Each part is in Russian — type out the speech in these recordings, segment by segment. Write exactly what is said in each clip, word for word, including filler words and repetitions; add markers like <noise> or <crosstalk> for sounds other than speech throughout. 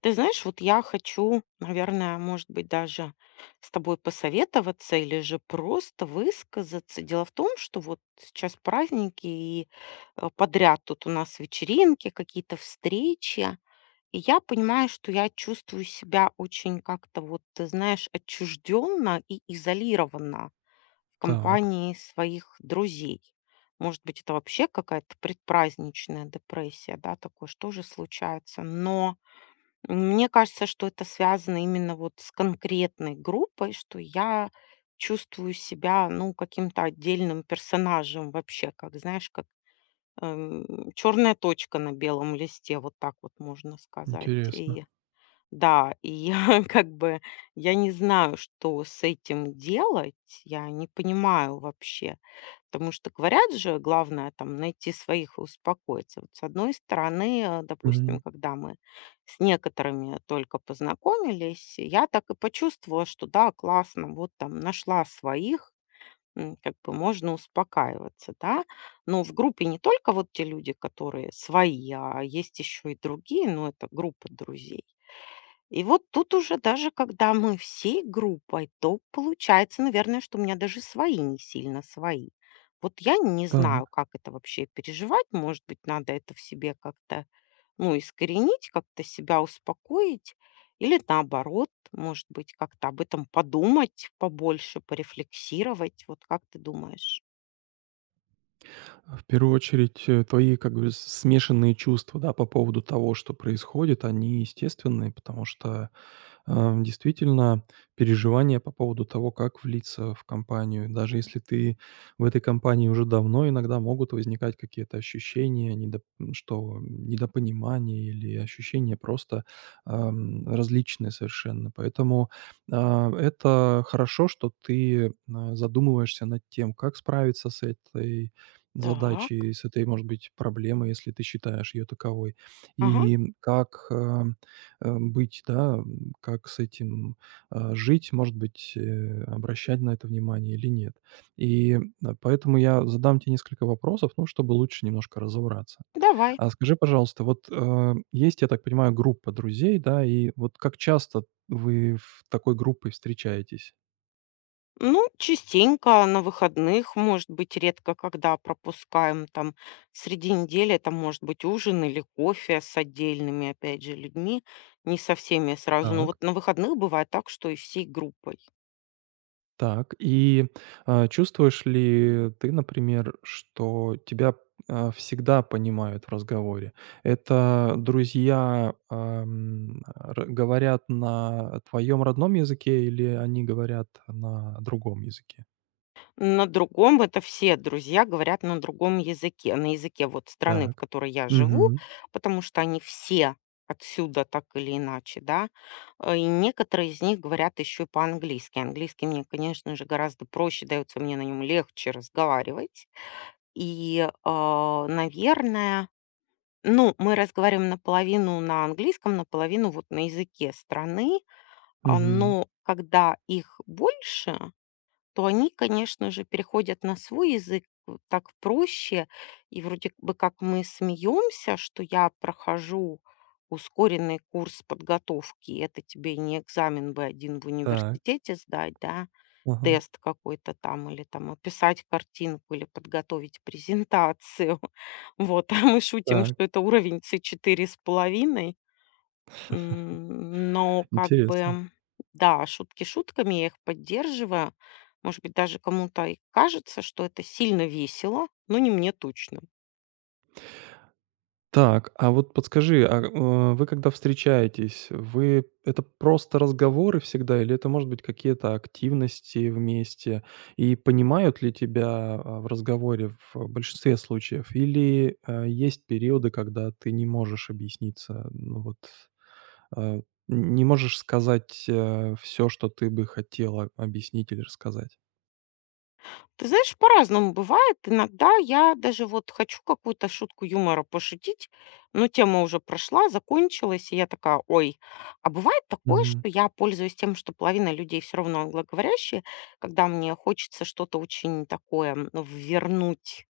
Ты знаешь, вот я хочу, наверное, может быть, даже с тобой посоветоваться или же просто высказаться. Дело в том, что вот сейчас праздники и э, подряд тут у нас вечеринки, какие-то встречи. И я понимаю, что я чувствую себя очень как-то вот, ты знаешь, отчужденно и изолированно в Так, компании своих друзей. Может быть, это вообще какая-то предпраздничная депрессия, да, такое, что же случается. Но мне кажется, что это связано именно вот с конкретной группой, что я чувствую себя, ну, каким-то отдельным персонажем вообще, как, знаешь, как эм, черная точка на белом листе, вот так вот можно сказать. интересно. И да, и я <laughs> как бы, я не знаю, что с этим делать, я не понимаю вообще. Потому что говорят же, главное там найти своих и успокоиться. Вот с одной стороны, э, Мгм. допустим, когда мы с некоторыми только познакомились, я так и почувствовала, что да, классно, вот там нашла своих, м, как бы можно успокаиваться, да. Но в группе не только вот те люди, которые свои, а есть еще и другие, но это группа друзей. И вот тут уже даже когда мы всей группой, то получается, наверное, что у меня даже свои не сильно свои. Вот я не Так, знаю, как это вообще переживать. Может быть, надо это в себе как-то, ну, искоренить, как-то себя успокоить. Или наоборот, может быть, как-то об этом подумать побольше, порефлексировать. Вот как ты думаешь? а в первую очередь, э, твои как бы с- смешанные чувства, да, по поводу того, что происходит, они естественные, потому что Ам, действительно, переживания по поводу того, как влиться в компанию, даже если ты в этой компании уже давно, иногда могут возникать какие-то ощущения, недо- что недопонимание или ощущения просто ам, различные совершенно. Поэтому а, это хорошо, что ты а, задумываешься над тем, как справиться с этой Так, задачей, с этой, может быть, проблемой, если ты считаешь ее таковой, ага, и как а, э, быть, да, как с этим, а, жить, может быть, э, обращать на это внимание или нет. И, а, Поэтому я задам тебе несколько вопросов, ну, чтобы лучше немножко разобраться. давай. А скажи, пожалуйста, вот, э, есть, я так понимаю, группа друзей, да, и вот как часто вы в такой группой встречаетесь? Ну, частенько на выходных, может быть, редко когда пропускаем там среди недели, это может быть ужин или кофе с отдельными, опять же, людьми, не со всеми сразу. Но вот Так. на выходных бывает так, что и всей группой. Так, и, а, чувствуешь ли ты, например, что тебя, а, всегда понимают в разговоре? Это друзья, ам, р говорят на твоем родном языке или они говорят на другом языке? На другом, это все друзья говорят на другом языке, на языке вот страны, в Так. которой я живу, Угу. потому что они все отсюда так или иначе, да. Э, И некоторые из них говорят еще по-английски. Английский мне, конечно же, гораздо проще дается, мне на нем легче разговаривать. И, а, наверное, ну, мы разговариваем наполовину на английском, наполовину вот на языке страны, а, Угу. но когда их больше, то они, конечно же, переходят на свой язык, э, так проще. И вроде бы как мы смеемся, что я прохожу ускоренный курс подготовки, это тебе не экзамен бы один в Так. университете сдать, да, Ага. тест какой-то там, или там описать картинку, или подготовить презентацию. <laughs> Вот, а мы шутим, Так. что это уровень цэ четыре с половиной. М, но как Интересно. бы, да, шутки шутками, я их поддерживаю. Может быть, даже кому-то и кажется, что это сильно весело, но не мне точно. Так, а вот подскажи, а, э, вы когда встречаетесь, вы это просто разговоры всегда или это, может быть, какие-то активности вместе? И понимают ли тебя, а, в разговоре в большинстве случаев? Или, а, есть периоды, когда ты не можешь объясниться, ну вот, а, не можешь сказать, все, что ты бы хотела объяснить или рассказать? Ты знаешь, по-разному бывает. Иногда я даже вот хочу какую-то шутку юмора пошутить, но тема уже прошла, закончилась, и я такая, ой. А бывает такое, Мгм. что я пользуюсь тем, что половина людей все равно англоговорящие, когда мне хочется что-то очень такое м, ввернуть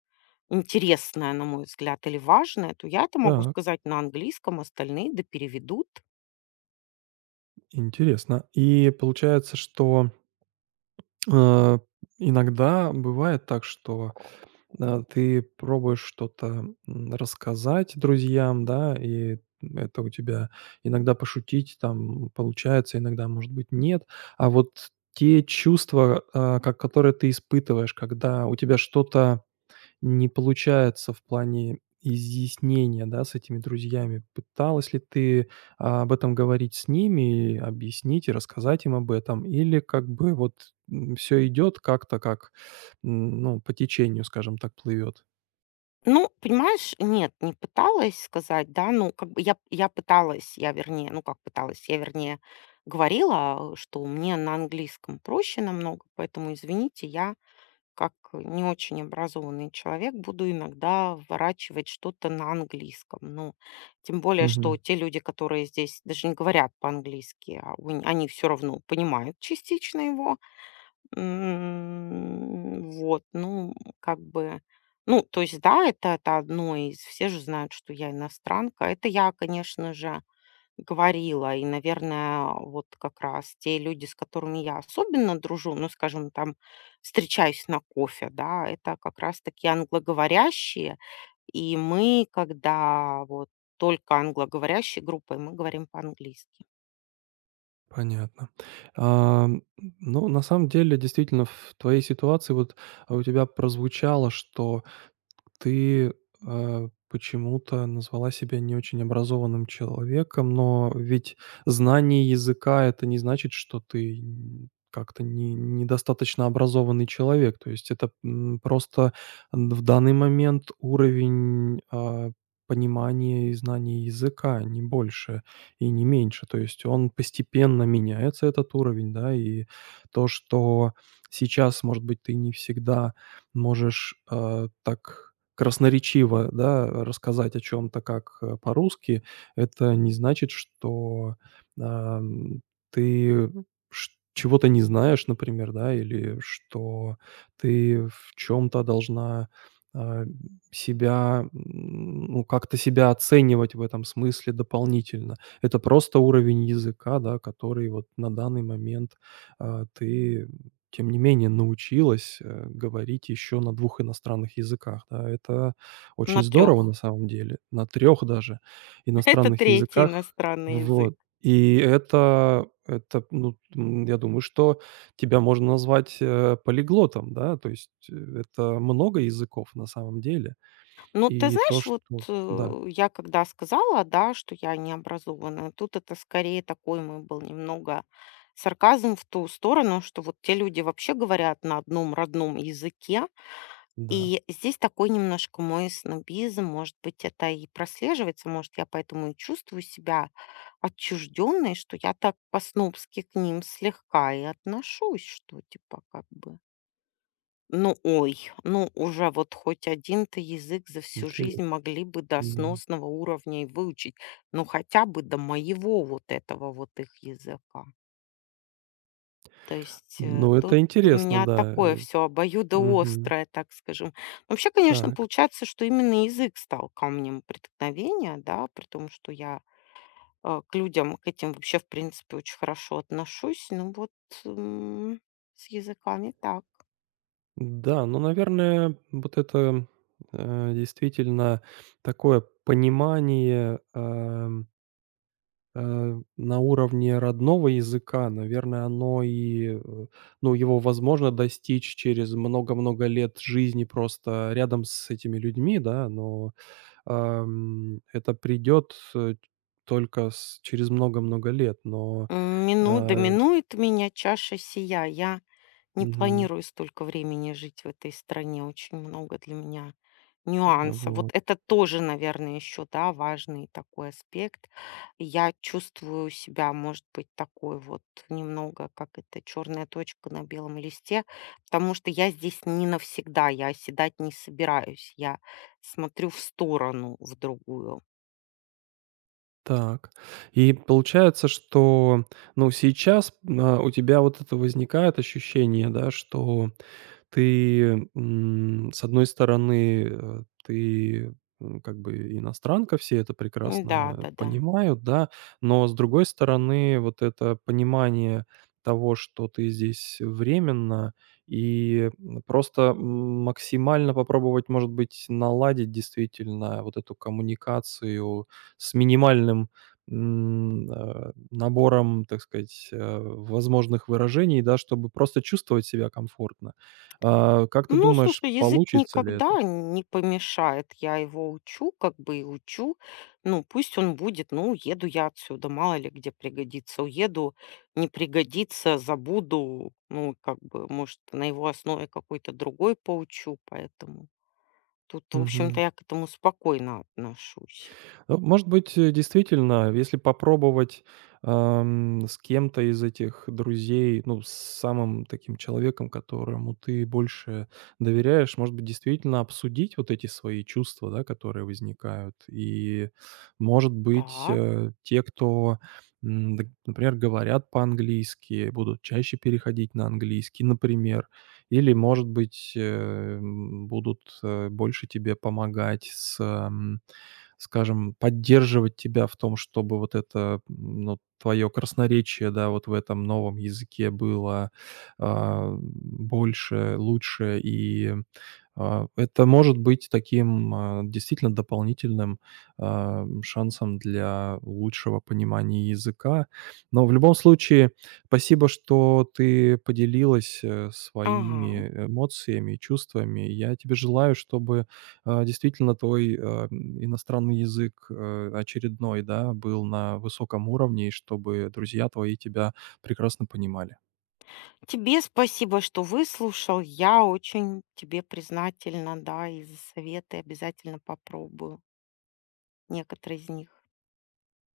интересное, на мой взгляд, или важное, то я это могу Так, сказать на английском, остальные да переведут. интересно. И получается, что Э, иногда бывает так, что, э, ты пробуешь что-то, м, рассказать друзьям, да, и это у тебя иногда пошутить там получается, иногда, может быть, нет. А вот те чувства, э, ко которые ты испытываешь, когда у тебя что-то не получается в плане изъяснения, да, с этими друзьями. Пыталась ли ты, а, об этом говорить с ними, и объяснить, и рассказать им об этом? Или как бы вот, все идет как-то как, м, ну, по течению, скажем так, плывет. Ну, понимаешь, нет, не пыталась сказать, да, ну, как бы я, я пыталась, я вернее, ну, как пыталась, я вернее говорила, э, что мне на английском проще намного, поэтому, извините, я как не очень образованный человек буду иногда вворачивать что-то на английском. Ну, тем более, что Мгм. те люди, которые здесь даже не говорят по-английски, а у- они все равно понимают частично его. М, вот, ну, как бы, ну, то есть, да, это это одно из, все же знают, что я иностранка. Это я, конечно же, говорила. И, наверное, вот как раз те люди, с которыми я особенно дружу, ну, скажем, там, встречаюсь на кофе, да, это как раз таки англоговорящие. И мы, когда вот только англоговорящей группой, мы говорим по-английски. Понятно. Ам, ну, на самом деле, действительно, в твоей ситуации вот, а, у тебя прозвучало, что Ты, э, почему-то назвала себя не очень образованным человеком, но ведь знание языка — это не значит, что ты н как-то не недостаточно образованный человек. То есть это, м, просто н в данный момент уровень, а, понимания и знания языка, не больше и не меньше. То есть он постепенно меняется, этот уровень, да, и то, что сейчас, может быть, ты не всегда можешь, э, так красноречиво, да, рассказать о чем то как, э, по-русски, это не значит, что, ам, ты ш чего-то не знаешь, например, да, или что ты в чем то должна, а, себя, м, ну, как-то себя оценивать в этом смысле дополнительно. Это просто уровень языка, да, который вот на данный момент, а, ты тем не менее, научилась, э, говорить еще на двух иностранных языках, да. Это очень На здорово трех. на самом деле, на трех даже <laughs> Это иностранных третий языках. иностранный язык. Вот. И это это, ну, м, я думаю, что тебя можно назвать, э, полиглотом, да. То есть, э, это много языков на самом деле. Ну, ты И то, знаешь, что вот да, э, я когда сказала, да, что я необразованная, тут это скорее такой мой был немного сарказм в ту сторону, что вот те люди вообще говорят на одном родном языке, да, и здесь такой немножко мой снобизм, может быть, это и прослеживается, может, я поэтому и чувствую себя отчужденной, что я так по-снобски к ним слегка и отношусь, что типа как бы ну, ой, ну уже вот хоть один то язык за всю интересно, жизнь могли бы до мгм. сносного уровня и выучить. Ну, хотя бы до моего вот этого вот их языка. То есть, э, Ну, это тут у интересно, меня да, такое э. все Мгм. обоюдоострое, так скажем. Вообще, конечно, Так. получается, что именно язык стал камнем преткновения, да, при том, что я, э, к людям, к этим вообще, в принципе, очень хорошо отношусь. Ну вот, м, с языками так. Да, ну, наверное, вот это, э, действительно такое понимание, эм, э, на уровне родного языка, наверное, оно и, э, ну, его возможно достичь через много-много лет жизни просто рядом с этими людьми, да, но, эм, это придет, э, только с через много-много лет, но, М, мину да э, меня чаша сия. Я не мгм, планирую столько времени жить в этой стране. Очень много для меня нюансов. Вот вот. это тоже, наверное, еще, да, важный такой аспект. Я чувствую себя, может быть, такой вот немного, как это, черная точка на белом листе, потому что я здесь не навсегда, я оседать не собираюсь. Я смотрю в сторону, в другую. Так. И получается, что, ну, сейчас, а, у тебя вот это возникает ощущение, да, что ты, м, с одной стороны, э, ты, м, как бы иностранка, все это Да, прекрасно да, да. понимают, да, но с другой стороны, вот это понимание того, что ты здесь временно, и, м, просто м, максимально попробовать, может быть, наладить действительно вот эту коммуникацию с минимальным, м, э, набором, так сказать, э, возможных выражений, да, чтобы просто чувствовать себя комфортно. А, как ты Ну, думаешь, слушай, язык получится ли это? никогда не помешает. Я его учу, как бы и учу. Ну, пусть он будет. Ну, уеду я отсюда, мало ли где пригодится. Уеду, не пригодится, забуду. Ну, как бы, может, на его основе какой-то другой поучу. Поэтому тут, в общем-то, я к этому спокойно отношусь. Ну, может быть, э, действительно, если попробовать, ам, с кем-то из этих друзей, ну, с самым таким человеком, которому ты больше доверяешь, может быть, действительно обсудить вот эти свои чувства, да, которые возникают. И, может быть, Так. э, те, кто, м, д например, говорят по-английски, будут чаще переходить на английский, например. Или, может быть, э, м, будут, э, больше тебе помогать с, скажем, поддерживать тебя в том, чтобы вот это, м, ну, твое красноречие, да, вот в этом новом языке было, а, больше, лучше. И, а, это может быть таким, а, действительно дополнительным, а, шансом для лучшего понимания языка. Но в любом случае, спасибо, что ты поделилась, э, Ага. своими эмоциями и чувствами. Я тебе желаю, чтобы а, действительно твой, а, иностранный язык, э, очередной, да, был на высоком уровне, и чтобы друзья твои тебя прекрасно понимали. Тебе спасибо, что выслушал. Я очень тебе признательна, да, и за советы обязательно попробую некоторые из них.